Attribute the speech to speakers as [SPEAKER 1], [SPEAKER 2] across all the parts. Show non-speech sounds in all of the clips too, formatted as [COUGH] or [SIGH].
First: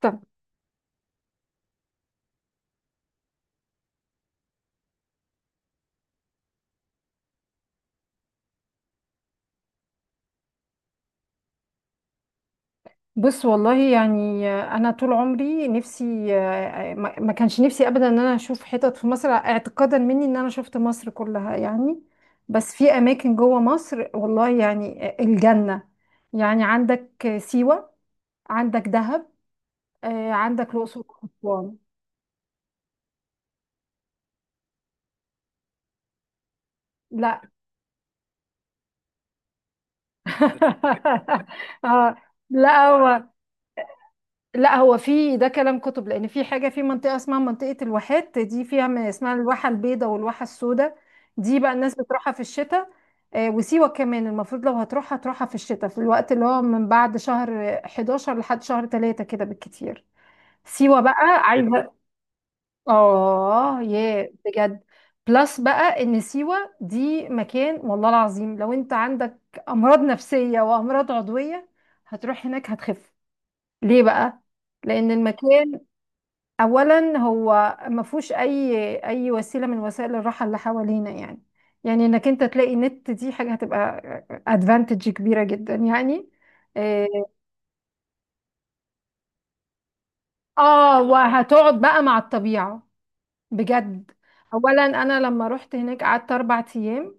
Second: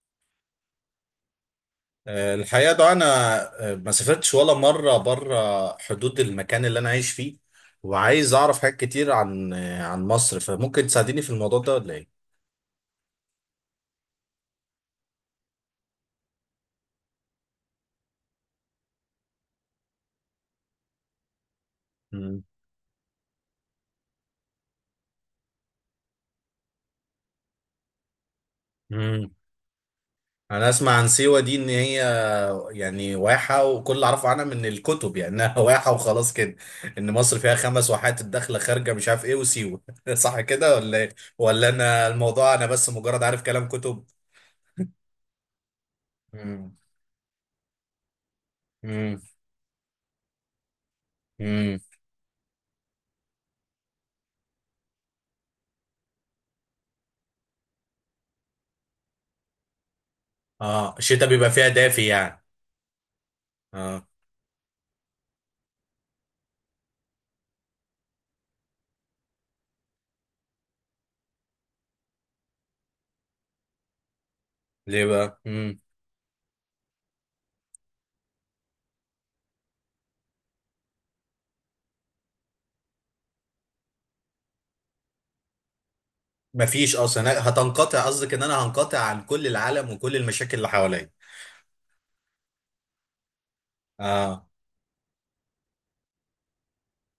[SPEAKER 1] طب،
[SPEAKER 2] الحقيقة ده أنا ما سافرتش ولا مرة بره حدود المكان اللي أنا عايش فيه، وعايز أعرف حاجات كتير عن عن مصر، فممكن تساعديني في الموضوع ده ولا إيه؟
[SPEAKER 1] بص والله يعني انا طول عمري نفسي، ما كانش نفسي ابدا ان انا اشوف حتت في مصر، اعتقادا مني ان انا شفت مصر كلها يعني.
[SPEAKER 2] مم.
[SPEAKER 1] بس في اماكن جوه مصر والله يعني الجنة. يعني عندك سيوة، عندك دهب،
[SPEAKER 2] مم. أنا
[SPEAKER 1] عندك
[SPEAKER 2] أسمع
[SPEAKER 1] الاقصر
[SPEAKER 2] عن سيوة دي إن
[SPEAKER 1] واسوان.
[SPEAKER 2] هي يعني واحة، وكل اللي أعرفه عنها من الكتب يعني إنها [LAUGHS] واحة وخلاص كده. إن مصر
[SPEAKER 1] لا،
[SPEAKER 2] فيها خمس واحات، الداخلة خارجة مش عارف إيه وسيوة [LAUGHS] صح كده ولا إيه؟
[SPEAKER 1] [LAUGHS]
[SPEAKER 2] ولا أنا
[SPEAKER 1] اه،
[SPEAKER 2] الموضوع، أنا
[SPEAKER 1] لا
[SPEAKER 2] بس مجرد
[SPEAKER 1] هو،
[SPEAKER 2] عارف كلام كتب؟
[SPEAKER 1] في ده كلام كتب، لان في حاجه
[SPEAKER 2] مم.
[SPEAKER 1] في منطقه اسمها منطقه الواحات دي فيها ما
[SPEAKER 2] مم.
[SPEAKER 1] اسمها الواحه البيضاء والواحه السوداء. دي بقى
[SPEAKER 2] مم.
[SPEAKER 1] الناس بتروحها في الشتاء. وسيوه كمان المفروض لو هتروحها تروحها في الشتاء، في الوقت اللي هو من بعد شهر 11 لحد شهر 3 كده بالكتير.
[SPEAKER 2] آه،
[SPEAKER 1] سيوه بقى إيه
[SPEAKER 2] الشتاء
[SPEAKER 1] ده؟
[SPEAKER 2] بيبقى فيها
[SPEAKER 1] عايزه،
[SPEAKER 2] دافي يعني.
[SPEAKER 1] اه
[SPEAKER 2] آه.
[SPEAKER 1] يا بجد. بلس بقى ان سيوه دي مكان، والله العظيم لو انت عندك امراض نفسيه وامراض عضويه هتروح هناك هتخف. ليه بقى؟
[SPEAKER 2] ليه
[SPEAKER 1] لان
[SPEAKER 2] بقى؟ مم.
[SPEAKER 1] المكان اولا هو ما فيهوش اي وسيله من وسائل الراحه اللي حوالينا يعني. يعني انك انت تلاقي نت، دي حاجه هتبقى ادفانتج كبيره جدا يعني.
[SPEAKER 2] مفيش
[SPEAKER 1] إيه،
[SPEAKER 2] اصلا، هتنقطع. قصدك ان انا هنقطع عن كل العالم وكل المشاكل اللي
[SPEAKER 1] اه
[SPEAKER 2] حواليا.
[SPEAKER 1] وهتقعد بقى مع الطبيعه بجد.
[SPEAKER 2] اه،
[SPEAKER 1] اولا انا لما رحت هناك قعدت 4 ايام.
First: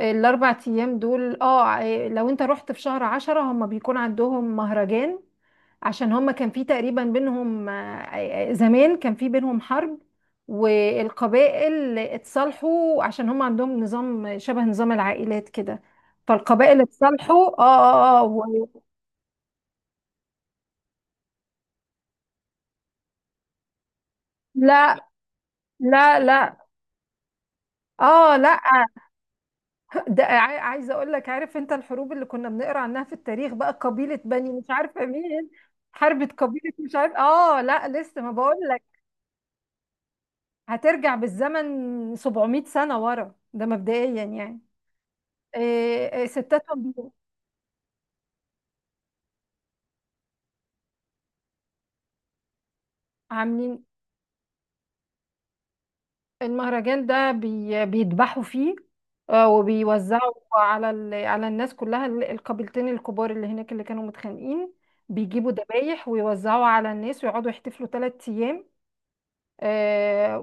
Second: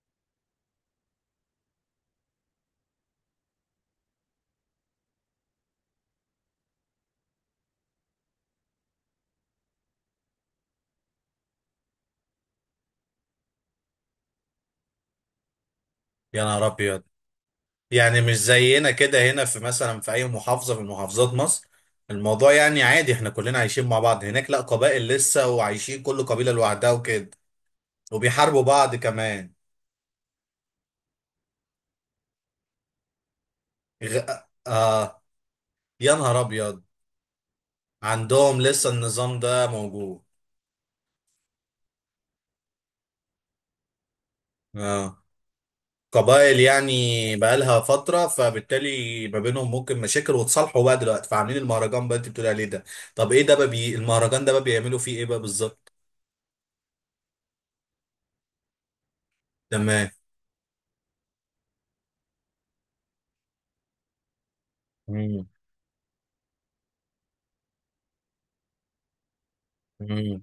[SPEAKER 1] الاربع ايام دول اه، لو انت رحت في شهر 10 هم بيكون عندهم مهرجان. عشان هم كان في تقريبا بينهم، زمان كان في بينهم حرب، والقبائل اتصالحوا، عشان هم عندهم نظام شبه نظام العائلات كده.
[SPEAKER 2] يا نهار
[SPEAKER 1] فالقبائل
[SPEAKER 2] ابيض.
[SPEAKER 1] اتصالحوا،
[SPEAKER 2] يعني مش
[SPEAKER 1] و-،
[SPEAKER 2] زينا كده هنا في مثلا في اي محافظه من محافظات مصر، الموضوع يعني عادي، احنا كلنا عايشين مع بعض. هناك لا،
[SPEAKER 1] لا
[SPEAKER 2] قبائل لسه وعايشين
[SPEAKER 1] لا
[SPEAKER 2] كل قبيله
[SPEAKER 1] لا،
[SPEAKER 2] لوحدها وكده،
[SPEAKER 1] اه لا،
[SPEAKER 2] وبيحاربوا بعض كمان.
[SPEAKER 1] ده عايزه اقول لك، عارف انت الحروب اللي كنا بنقرا عنها في التاريخ؟ بقى
[SPEAKER 2] غ...
[SPEAKER 1] قبيله بني مش عارفه
[SPEAKER 2] اه،
[SPEAKER 1] مين
[SPEAKER 2] يا
[SPEAKER 1] حربه
[SPEAKER 2] نهار
[SPEAKER 1] قبيله
[SPEAKER 2] ابيض.
[SPEAKER 1] مش عارف، اه لا لسه ما بقول
[SPEAKER 2] عندهم
[SPEAKER 1] لك،
[SPEAKER 2] لسه النظام ده موجود.
[SPEAKER 1] هترجع بالزمن 700 سنه ورا، ده مبدئيا يعني.
[SPEAKER 2] اه،
[SPEAKER 1] إيه إيه،
[SPEAKER 2] قبائل
[SPEAKER 1] ستاتهم
[SPEAKER 2] يعني، بقالها فترة، فبالتالي ما بينهم ممكن مشاكل، وتصالحوا بقى دلوقتي فعاملين المهرجان بقى انت بتقولي عليه ده. طب ايه ده بقى
[SPEAKER 1] عاملين
[SPEAKER 2] المهرجان ده بقى بيعملوا فيه ايه بقى بالظبط؟
[SPEAKER 1] المهرجان ده، بيذبحوا فيه،
[SPEAKER 2] تمام.
[SPEAKER 1] وبيوزعوا على على الناس كلها، القبيلتين الكبار اللي هناك اللي كانوا متخانقين.
[SPEAKER 2] مم.
[SPEAKER 1] بيجيبوا ذبايح ويوزعوا على الناس ويقعدوا يحتفلوا 3 ايام،
[SPEAKER 2] مم.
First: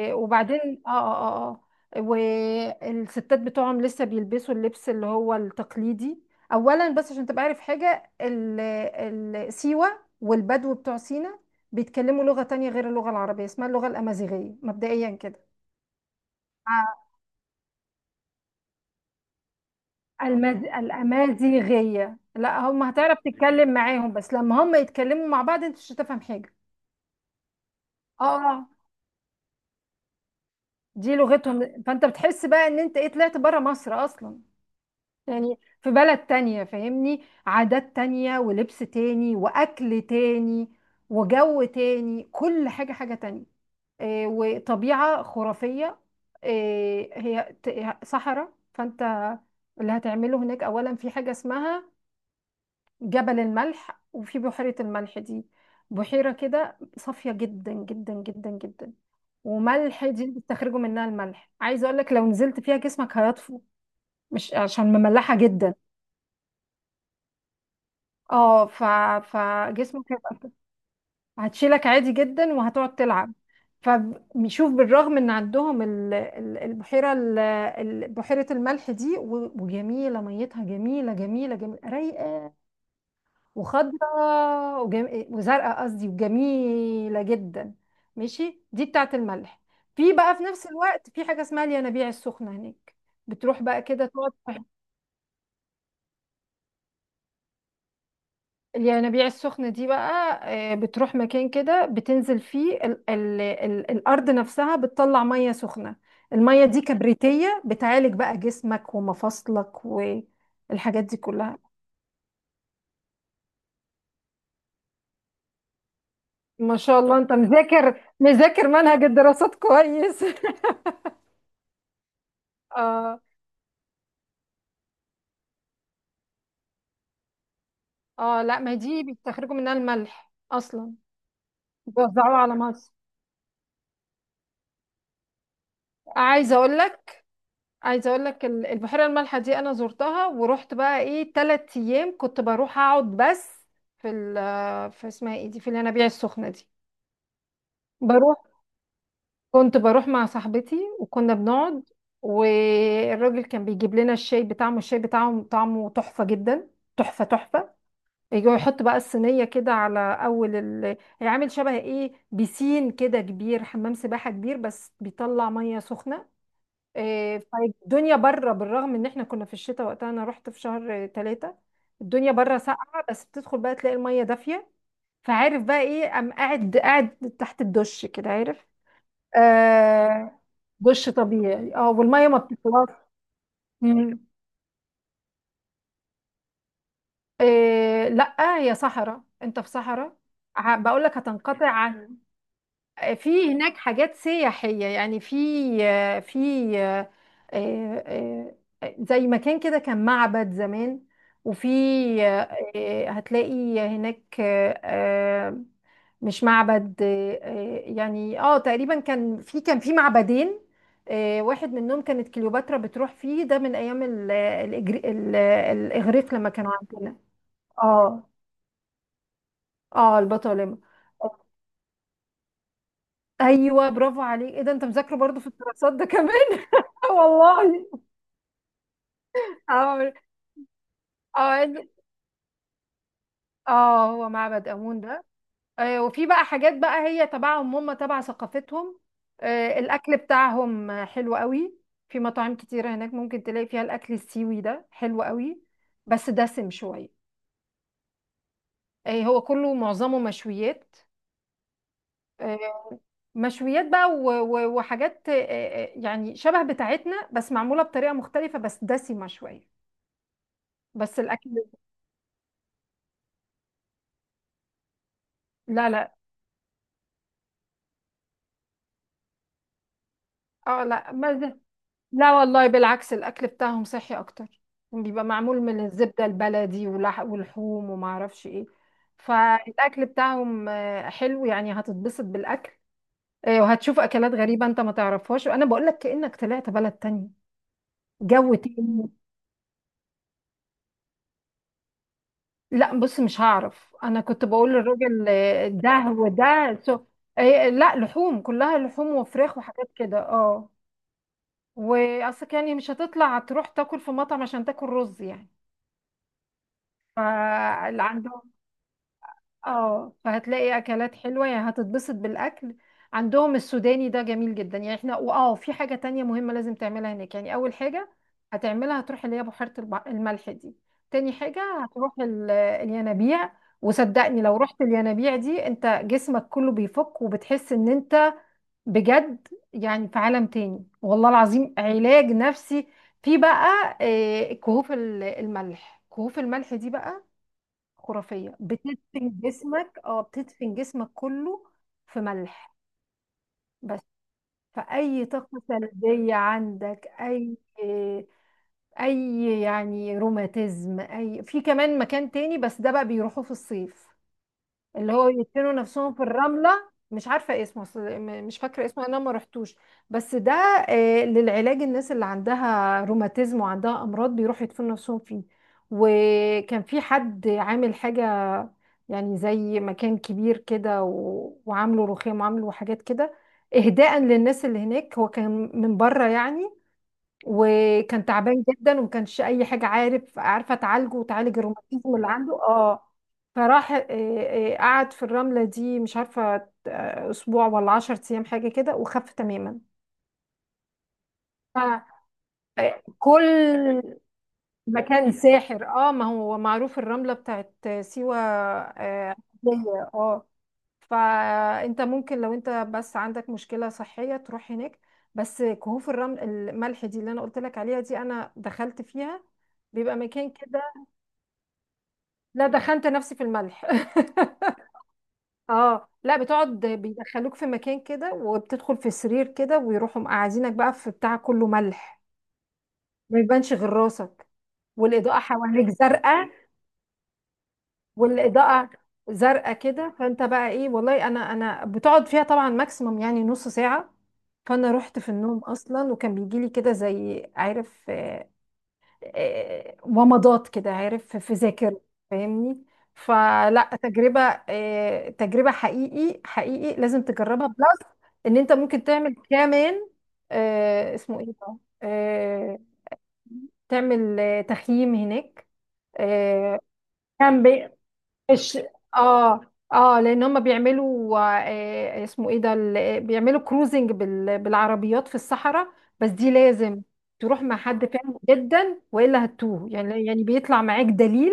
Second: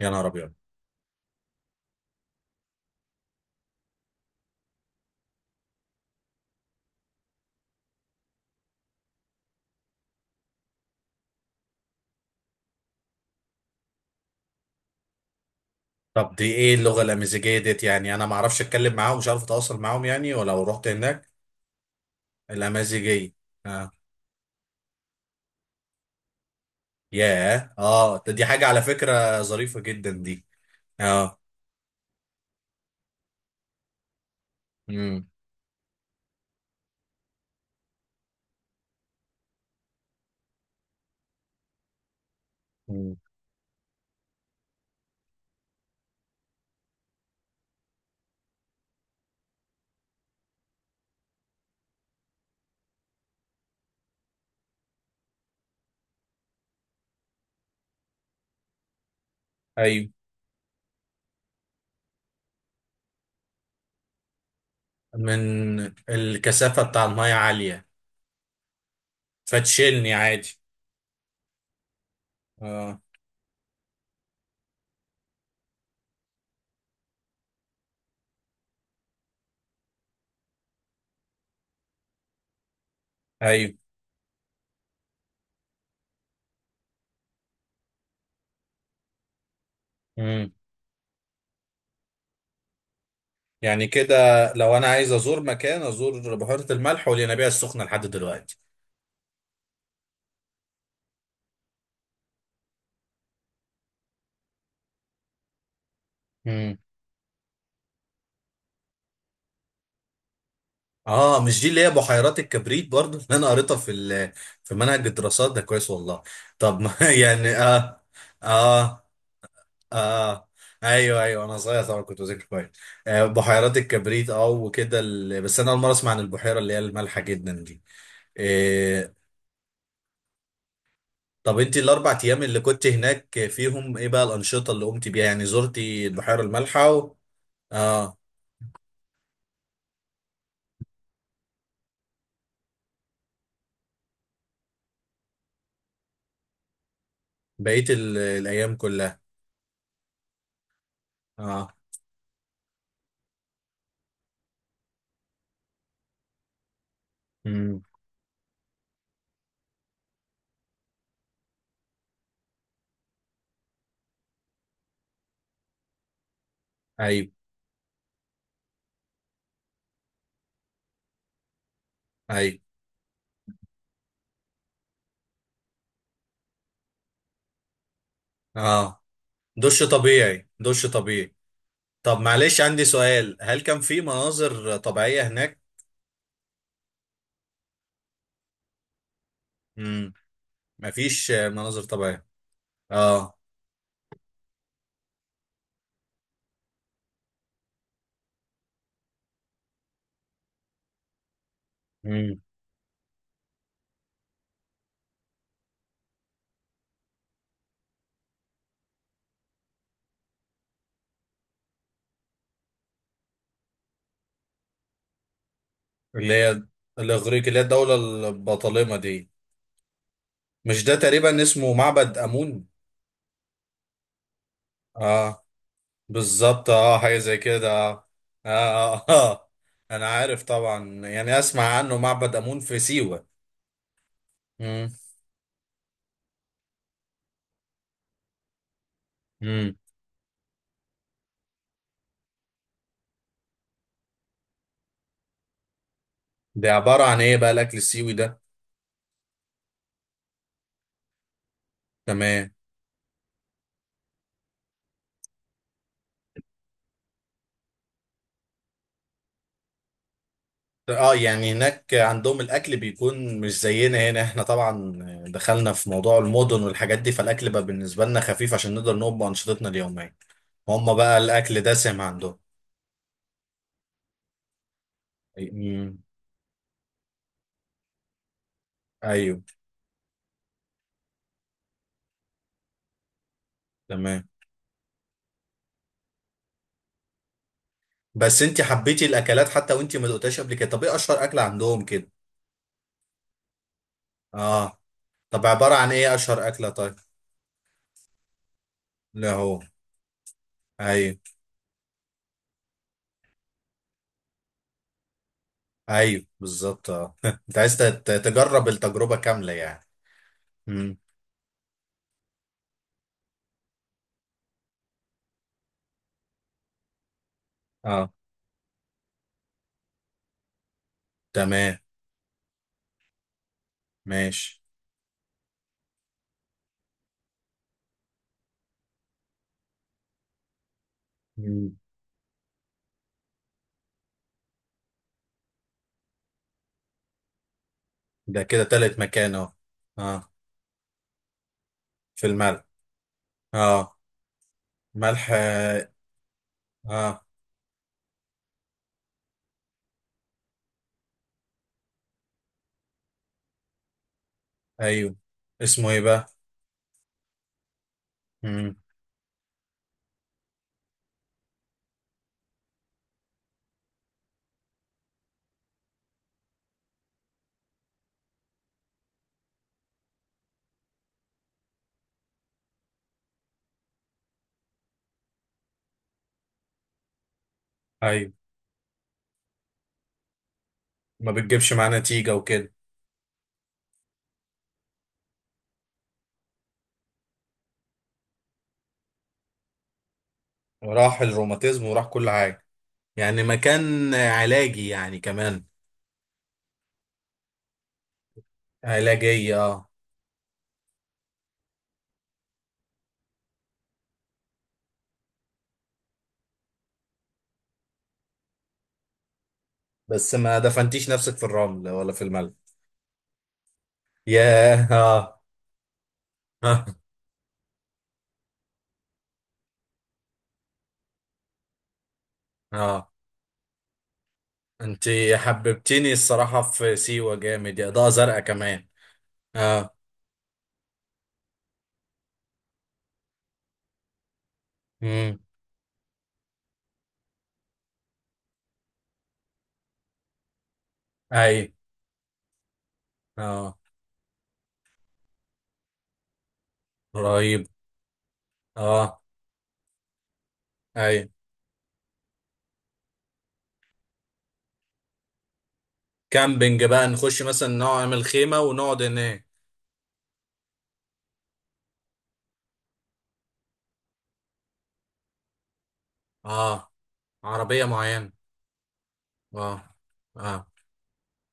[SPEAKER 2] يا نهار ابيض.
[SPEAKER 1] وبعدين اه اه اه اه. والستات بتوعهم لسه بيلبسوا اللبس اللي هو التقليدي. اولا بس عشان تبقى عارف حاجة، سيوة والبدو بتوع سينا بيتكلموا لغة تانية غير اللغة العربية، اسمها اللغة الأمازيغية، مبدئيا كده.
[SPEAKER 2] طب دي ايه اللغة
[SPEAKER 1] آه،
[SPEAKER 2] الأمازيغية ديت؟ يعني انا ما اعرفش اتكلم معاهم، مش عارف اتواصل معاهم يعني، ولو رحت هناك؟
[SPEAKER 1] الأمازيغية، لا هم هتعرف
[SPEAKER 2] الأمازيغية.
[SPEAKER 1] تتكلم
[SPEAKER 2] اه.
[SPEAKER 1] معاهم، بس لما هم يتكلموا مع بعض انت مش هتفهم حاجة.
[SPEAKER 2] ياه، اه،
[SPEAKER 1] اه.
[SPEAKER 2] دي حاجة
[SPEAKER 1] آه،
[SPEAKER 2] على فكرة ظريفة جدا دي.
[SPEAKER 1] دي
[SPEAKER 2] اه.
[SPEAKER 1] لغتهم، فانت بتحس بقى ان انت ايه، طلعت بره مصر اصلا،
[SPEAKER 2] مم.
[SPEAKER 1] يعني في بلد تانية، فاهمني؟ عادات تانية ولبس تاني وأكل تاني وجو تاني، كل حاجة حاجة
[SPEAKER 2] مم.
[SPEAKER 1] تانية. إيه، وطبيعة خرافية. إيه هي صحراء، فأنت اللي هتعمله هناك أولا في حاجة اسمها جبل الملح، وفي بحيرة الملح دي. بحيرة كده صافية جدا جدا جدا جدا، وملح،
[SPEAKER 2] ايوه،
[SPEAKER 1] دي بتستخرجوا منها الملح. عايزة أقولك، لو نزلت فيها جسمك هيطفو، مش عشان مملحة جدا.
[SPEAKER 2] من الكثافة بتاع المية عالية،
[SPEAKER 1] اه، فجسمك
[SPEAKER 2] فتشيلني
[SPEAKER 1] هيبقى،
[SPEAKER 2] عادي.
[SPEAKER 1] هتشيلك عادي جدا وهتقعد
[SPEAKER 2] اه.
[SPEAKER 1] تلعب. فبيشوف بالرغم ان عندهم البحيره، بحيره الملح دي، وجميله، ميتها جميله جميله جميله رايقه
[SPEAKER 2] ايوه.
[SPEAKER 1] وخضراء، وزرقاء قصدي، وجميله جدا. ماشي، دي بتاعت الملح. في بقى، في
[SPEAKER 2] امم.
[SPEAKER 1] نفس الوقت، في حاجه اسمها الينابيع السخنه هناك، بتروح بقى
[SPEAKER 2] يعني
[SPEAKER 1] كده
[SPEAKER 2] كده،
[SPEAKER 1] تقعد.
[SPEAKER 2] لو انا عايز ازور مكان، ازور بحيرة الملح والينابيع السخنة لحد دلوقتي.
[SPEAKER 1] الينابيع السخنة دي بقى، بتروح مكان كده بتنزل فيه، ال ال ال الأرض نفسها بتطلع مية سخنة. المية
[SPEAKER 2] امم.
[SPEAKER 1] دي كبريتية، بتعالج بقى جسمك ومفاصلك والحاجات دي
[SPEAKER 2] اه،
[SPEAKER 1] كلها.
[SPEAKER 2] مش دي اللي هي بحيرات الكبريت برضو اللي انا قريتها في منهج الدراسات ده؟ كويس والله.
[SPEAKER 1] ما
[SPEAKER 2] طب ما
[SPEAKER 1] شاء
[SPEAKER 2] [LAUGHS]
[SPEAKER 1] الله انت
[SPEAKER 2] يعني اه.
[SPEAKER 1] مذاكر مذاكر
[SPEAKER 2] اه،
[SPEAKER 1] منهج الدراسات كويس.
[SPEAKER 2] اه. ايوه، ايوه، انا صغير طبعا كنت بذاكر كويس.
[SPEAKER 1] [LAUGHS] اه،
[SPEAKER 2] آه، بحيرات الكبريت اه، وكده بس انا اول مره اسمع عن البحيره اللي هي المالحه جدا دي.
[SPEAKER 1] اه لا، ما دي
[SPEAKER 2] آه،
[SPEAKER 1] بيستخرجوا منها الملح اصلا،
[SPEAKER 2] طب انت الاربع
[SPEAKER 1] بيوزعوه
[SPEAKER 2] ايام
[SPEAKER 1] على
[SPEAKER 2] اللي كنت
[SPEAKER 1] مصر.
[SPEAKER 2] هناك فيهم ايه بقى الانشطه اللي قمت بيها يعني؟ زرتي البحيره
[SPEAKER 1] عايزه اقول
[SPEAKER 2] المالحه
[SPEAKER 1] لك،
[SPEAKER 2] اه،
[SPEAKER 1] البحيره المالحه دي انا زرتها، ورحت بقى ايه 3 ايام، كنت بروح اقعد بس في في اسمها ايه دي، في الينابيع السخنه دي.
[SPEAKER 2] بقيت
[SPEAKER 1] بروح
[SPEAKER 2] الايام كلها.
[SPEAKER 1] كنت بروح مع صاحبتي وكنا
[SPEAKER 2] اه.
[SPEAKER 1] بنقعد، والراجل كان بيجيب لنا الشاي بتاعهم. الشاي بتاعهم طعمه تحفه جدا، تحفه تحفه.
[SPEAKER 2] امم.
[SPEAKER 1] يجي يحط بقى الصينيه كده على اول هي عامل شبه ايه، بيسين كده كبير، حمام سباحه كبير بس بيطلع ميه سخنه.
[SPEAKER 2] ايوه.
[SPEAKER 1] إيه، فالدنيا بره، بالرغم ان احنا كنا في الشتاء وقتها، انا رحت في شهر 3، الدنيا بره
[SPEAKER 2] ايوه.
[SPEAKER 1] ساقعة، بس بتدخل بقى تلاقي المية دافية. فعارف بقى ايه؟ قام قاعد تحت الدش كده، عارف؟
[SPEAKER 2] اه. دش
[SPEAKER 1] آه.
[SPEAKER 2] طبيعي، دش
[SPEAKER 1] دش
[SPEAKER 2] طبيعي.
[SPEAKER 1] طبيعي، اه
[SPEAKER 2] طب
[SPEAKER 1] والمية ما
[SPEAKER 2] معلش، عندي
[SPEAKER 1] بتطلعش.
[SPEAKER 2] سؤال، هل كان في
[SPEAKER 1] مم.
[SPEAKER 2] مناظر طبيعيه هناك؟
[SPEAKER 1] إيه لا، هي صحراء، انت في
[SPEAKER 2] امم.
[SPEAKER 1] صحراء. بقول لك
[SPEAKER 2] مفيش
[SPEAKER 1] هتنقطع.
[SPEAKER 2] مناظر طبيعيه. اه.
[SPEAKER 1] في هناك حاجات سياحية يعني، في آه، في آه، آه، آه، زي مكان كده كان معبد زمان. وفي
[SPEAKER 2] امم.
[SPEAKER 1] آه، آه، هتلاقي هناك، مش معبد، يعني اه تقريبا كان في، كان في معبدين. واحد منهم كانت كليوباترا بتروح فيه، ده من ايام
[SPEAKER 2] اللي
[SPEAKER 1] الاغريق لما
[SPEAKER 2] هي
[SPEAKER 1] كانوا عندنا.
[SPEAKER 2] الاغريق، اللي هي الدوله
[SPEAKER 1] اه،
[SPEAKER 2] البطالمه دي.
[SPEAKER 1] اه البطالمة.
[SPEAKER 2] مش ده تقريبا اسمه معبد امون؟
[SPEAKER 1] ايوه برافو عليك، ايه ده؟ انت مذاكره برضو
[SPEAKER 2] اه،
[SPEAKER 1] في الدراسات ده كمان.
[SPEAKER 2] بالظبط، اه،
[SPEAKER 1] آه
[SPEAKER 2] حاجة زي كده،
[SPEAKER 1] والله.
[SPEAKER 2] اه. اه، اه. آه. [LAUGHS] انا
[SPEAKER 1] اه
[SPEAKER 2] عارف طبعا، يعني اسمع
[SPEAKER 1] اه
[SPEAKER 2] عنه معبد امون في سيوة.
[SPEAKER 1] اه، هو معبد
[SPEAKER 2] امم.
[SPEAKER 1] امون ده. وفي بقى حاجات بقى هي تبعهم، هم تبع ثقافتهم.
[SPEAKER 2] امم.
[SPEAKER 1] الاكل بتاعهم حلو قوي. في مطاعم كتيره هناك ممكن تلاقي فيها الاكل السيوي ده، حلو قوي بس دسم
[SPEAKER 2] ده عبارة
[SPEAKER 1] شويه.
[SPEAKER 2] عن ايه بقى الاكل السيوي ده؟
[SPEAKER 1] هو كله معظمه مشويات.
[SPEAKER 2] تمام.
[SPEAKER 1] آه، مشويات بقى وحاجات، يعني شبه بتاعتنا بس معموله بطريقه مختلفه، بس دسمه شويه.
[SPEAKER 2] اه،
[SPEAKER 1] بس
[SPEAKER 2] يعني
[SPEAKER 1] الاكل،
[SPEAKER 2] هناك عندهم الاكل بيكون مش زينا هنا احنا طبعا، دخلنا في
[SPEAKER 1] لا لا
[SPEAKER 2] موضوع المدن والحاجات دي، فالاكل بقى بالنسبة لنا خفيف عشان نقدر نقوم بانشطتنا اليومية.
[SPEAKER 1] اه
[SPEAKER 2] هما
[SPEAKER 1] لا
[SPEAKER 2] بقى
[SPEAKER 1] ما،
[SPEAKER 2] الاكل دسم
[SPEAKER 1] لا
[SPEAKER 2] عندهم؟
[SPEAKER 1] والله بالعكس، الاكل بتاعهم صحي اكتر يعني، بيبقى معمول من
[SPEAKER 2] امم.
[SPEAKER 1] الزبده البلدي ولح ولحوم وما اعرفش ايه.
[SPEAKER 2] ايوه.
[SPEAKER 1] فالاكل بتاعهم حلو يعني، هتتبسط بالاكل. وهتشوف
[SPEAKER 2] تمام.
[SPEAKER 1] اكلات غريبه انت ما تعرفهاش، وانا بقول لك كانك طلعت بلد تانية،
[SPEAKER 2] بس
[SPEAKER 1] جو
[SPEAKER 2] انت حبيتي
[SPEAKER 1] تاني.
[SPEAKER 2] الاكلات حتى وانت ما دقتهاش قبل كده؟ طب ايه اشهر اكل عندهم كده؟
[SPEAKER 1] لا بص، مش هعرف، انا كنت بقول
[SPEAKER 2] اه.
[SPEAKER 1] للراجل،
[SPEAKER 2] طب عبارة عن
[SPEAKER 1] ده
[SPEAKER 2] ايه
[SPEAKER 1] وده
[SPEAKER 2] اشهر اكلة
[SPEAKER 1] سو،
[SPEAKER 2] طيب؟
[SPEAKER 1] لا لحوم، كلها لحوم
[SPEAKER 2] لا
[SPEAKER 1] وفراخ
[SPEAKER 2] هو.
[SPEAKER 1] وحاجات كده، اه
[SPEAKER 2] ايوه،
[SPEAKER 1] واصل يعني. مش هتطلع تروح تاكل في مطعم عشان تاكل رز يعني.
[SPEAKER 2] ايوه، بالظبط، اه. [LAUGHS] انت عايز
[SPEAKER 1] فاللي،
[SPEAKER 2] تجرب التجربة كاملة يعني.
[SPEAKER 1] اه فهتلاقي
[SPEAKER 2] امم.
[SPEAKER 1] اكلات حلوه يعني، هتتبسط بالاكل. عندهم السوداني ده جميل جدا يعني، احنا، واه في حاجه تانية مهمه لازم تعملها هناك. يعني اول حاجه
[SPEAKER 2] اه.
[SPEAKER 1] هتعملها هتروح اللي هي بحيره الملح دي. تاني حاجه
[SPEAKER 2] تمام.
[SPEAKER 1] هتروح الينابيع، وصدقني لو
[SPEAKER 2] ماشي.
[SPEAKER 1] رحت الينابيع دي انت جسمك كله بيفك، وبتحس ان انت، بجد يعني في عالم تاني، والله العظيم
[SPEAKER 2] مم.
[SPEAKER 1] علاج نفسي. في بقى كهوف الملح، كهوف الملح دي بقى
[SPEAKER 2] ده
[SPEAKER 1] خرافية،
[SPEAKER 2] كده تالت مكان
[SPEAKER 1] بتدفن
[SPEAKER 2] اهو.
[SPEAKER 1] جسمك، اه
[SPEAKER 2] اه.
[SPEAKER 1] بتدفن جسمك كله في
[SPEAKER 2] في الملح.
[SPEAKER 1] ملح
[SPEAKER 2] اه.
[SPEAKER 1] بس. فأي
[SPEAKER 2] ملح،
[SPEAKER 1] طاقة
[SPEAKER 2] اه.
[SPEAKER 1] سلبية عندك،
[SPEAKER 2] آه،
[SPEAKER 1] أي، أي يعني روماتيزم، أي. في كمان مكان تاني بس ده بقى بيروحوا في الصيف، اللي
[SPEAKER 2] ايوه.
[SPEAKER 1] هو يدفنوا
[SPEAKER 2] اسمه ايه
[SPEAKER 1] نفسهم في
[SPEAKER 2] بقى؟
[SPEAKER 1] الرملة. مش عارفة اسمه، مش
[SPEAKER 2] امم.
[SPEAKER 1] فاكرة اسمه، انا ما رحتوش. بس ده للعلاج، الناس اللي عندها روماتيزم وعندها امراض بيروحوا يدفنوا نفسهم فيه. وكان في حد عامل حاجة، يعني زي مكان كبير كده، وعامله رخام وعامله حاجات كده، اهداء للناس اللي هناك. هو كان من بره يعني، وكان
[SPEAKER 2] ايوه.
[SPEAKER 1] تعبان جدا وما كانش اي حاجه عارف عارفه تعالجه
[SPEAKER 2] ما
[SPEAKER 1] وتعالج
[SPEAKER 2] بتجيبش معاه
[SPEAKER 1] الروماتيزم اللي
[SPEAKER 2] نتيجة
[SPEAKER 1] عنده،
[SPEAKER 2] وكده.
[SPEAKER 1] اه. فراح، قعد في الرمله دي، مش عارفه، اسبوع ولا 10 ايام حاجه كده، وخف تماما.
[SPEAKER 2] وراح الروماتيزم وراح
[SPEAKER 1] ف-
[SPEAKER 2] كل حاجة. يعني
[SPEAKER 1] كل
[SPEAKER 2] مكان علاجي يعني
[SPEAKER 1] مكان
[SPEAKER 2] كمان.
[SPEAKER 1] ساحر، اه ما هو معروف الرمله بتاعت سيوه، اه
[SPEAKER 2] علاجية، اه.
[SPEAKER 1] علاجية، آه. فانت ممكن لو انت بس عندك مشكلة صحية تروح هناك. بس كهوف الرمل الملح دي اللي انا قلت لك عليها، دي انا دخلت فيها، بيبقى
[SPEAKER 2] بس
[SPEAKER 1] مكان
[SPEAKER 2] ما
[SPEAKER 1] كده.
[SPEAKER 2] دفنتيش نفسك في الرمل ولا في الملح؟
[SPEAKER 1] لا، دخلت نفسي في الملح.
[SPEAKER 2] ياه، اه.
[SPEAKER 1] [LAUGHS] اه لا، بتقعد،
[SPEAKER 2] اه،
[SPEAKER 1] بيدخلوك في مكان كده، وبتدخل في سرير كده ويروحوا مقعدينك بقى في بتاع كله ملح،
[SPEAKER 2] اه.
[SPEAKER 1] ما يبانش غير راسك،
[SPEAKER 2] انت
[SPEAKER 1] والاضاءة حواليك
[SPEAKER 2] حببتيني
[SPEAKER 1] زرقاء.
[SPEAKER 2] الصراحة في سيوة جامد، يا ضوء زرقاء كمان.
[SPEAKER 1] والاضاءه زرقاء
[SPEAKER 2] اه.
[SPEAKER 1] كده، فانت بقى ايه، والله انا بتقعد فيها طبعا ماكسيموم يعني نص ساعه. فانا رحت في
[SPEAKER 2] امم.
[SPEAKER 1] النوم اصلا، وكان بيجي لي كده زي، عارف، ومضات كده، عارف، في
[SPEAKER 2] اي.
[SPEAKER 1] ذاكرة، فاهمني؟
[SPEAKER 2] اه.
[SPEAKER 1] فلا، تجربة، تجربة حقيقي حقيقي لازم
[SPEAKER 2] رهيب.
[SPEAKER 1] تجربها بلس، ان انت ممكن
[SPEAKER 2] اه.
[SPEAKER 1] تعمل كمان،
[SPEAKER 2] اي.
[SPEAKER 1] اسمه ايه ده، آه، تعمل تخييم هناك، آه،
[SPEAKER 2] كامبينج بقى، نخش مثلا
[SPEAKER 1] كامب،
[SPEAKER 2] نعمل خيمة
[SPEAKER 1] مش،
[SPEAKER 2] ونقعد هناك؟
[SPEAKER 1] اه اه، لان هم بيعملوا، آه اسمه ايه ده، بيعملوا كروزنج بالعربيات في الصحراء. بس دي
[SPEAKER 2] اه.
[SPEAKER 1] لازم تروح مع
[SPEAKER 2] عربية
[SPEAKER 1] حد
[SPEAKER 2] معينة؟
[SPEAKER 1] فاهم جدا والا
[SPEAKER 2] اه.
[SPEAKER 1] هتوه يعني، يعني
[SPEAKER 2] اه.
[SPEAKER 1] بيطلع معاك دليل،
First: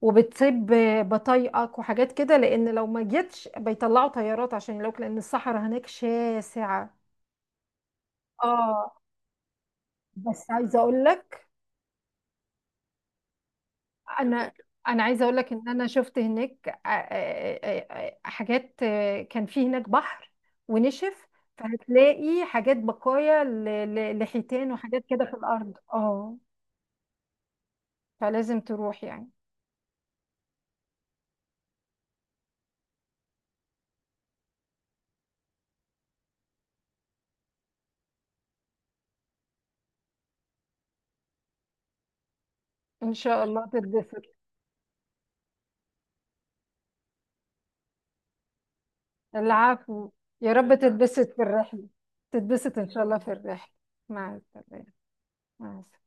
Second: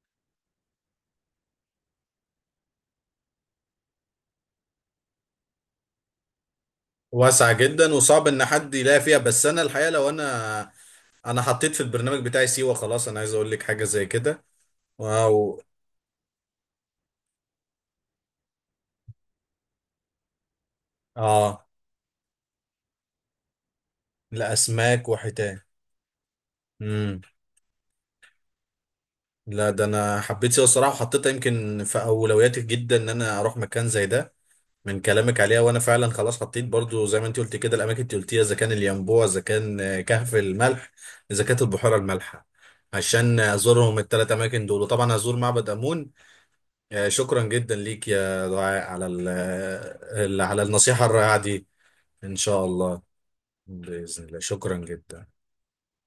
[SPEAKER 1] وبتسيب بطايقك وحاجات كده، لان لو ما جيتش بيطلعوا طيارات، عشان لو، لان الصحراء هناك شاسعة.
[SPEAKER 2] واسعة جدا، وصعب ان حد
[SPEAKER 1] اه.
[SPEAKER 2] يلاقي فيها، بس انا الحقيقة لو
[SPEAKER 1] بس
[SPEAKER 2] انا
[SPEAKER 1] عايزه اقول
[SPEAKER 2] انا
[SPEAKER 1] لك،
[SPEAKER 2] حطيت في البرنامج بتاعي سيوة خلاص، انا عايز اقول لك حاجة زي كده.
[SPEAKER 1] انا انا عايزه اقول لك
[SPEAKER 2] واو.
[SPEAKER 1] ان انا شفت هناك، حاجات، كان في هناك بحر ونشف،
[SPEAKER 2] اه.
[SPEAKER 1] فهتلاقي حاجات بقايا لحيتان وحاجات
[SPEAKER 2] الاسماك
[SPEAKER 1] كده في
[SPEAKER 2] وحيتان.
[SPEAKER 1] الارض، اه، فلازم تروح يعني.
[SPEAKER 2] لا، ده انا حبيت سيوة الصراحه، وحطيتها يمكن في اولوياتي جدا ان انا اروح مكان زي ده، من كلامك عليها، وانا فعلا خلاص حطيت برضو زي ما انت قلت كده الاماكن اللي قلتيها، اذا كان الينبوع، اذا كان كهف الملح، اذا كانت البحيره المالحه،
[SPEAKER 1] ان
[SPEAKER 2] عشان
[SPEAKER 1] شاء الله
[SPEAKER 2] ازورهم
[SPEAKER 1] تتبسط.
[SPEAKER 2] الثلاث اماكن دول، وطبعا هزور معبد امون. شكرا جدا ليك يا دعاء على
[SPEAKER 1] العفو. يا
[SPEAKER 2] على
[SPEAKER 1] رب
[SPEAKER 2] النصيحه
[SPEAKER 1] تتبسط
[SPEAKER 2] الرائعه
[SPEAKER 1] في
[SPEAKER 2] دي.
[SPEAKER 1] الرحله،
[SPEAKER 2] ان شاء
[SPEAKER 1] تتبسط ان
[SPEAKER 2] الله.
[SPEAKER 1] شاء الله في الرحله.
[SPEAKER 2] باذن
[SPEAKER 1] مع
[SPEAKER 2] الله،
[SPEAKER 1] السلامه،
[SPEAKER 2] شكرا جدا.
[SPEAKER 1] مع السلامه.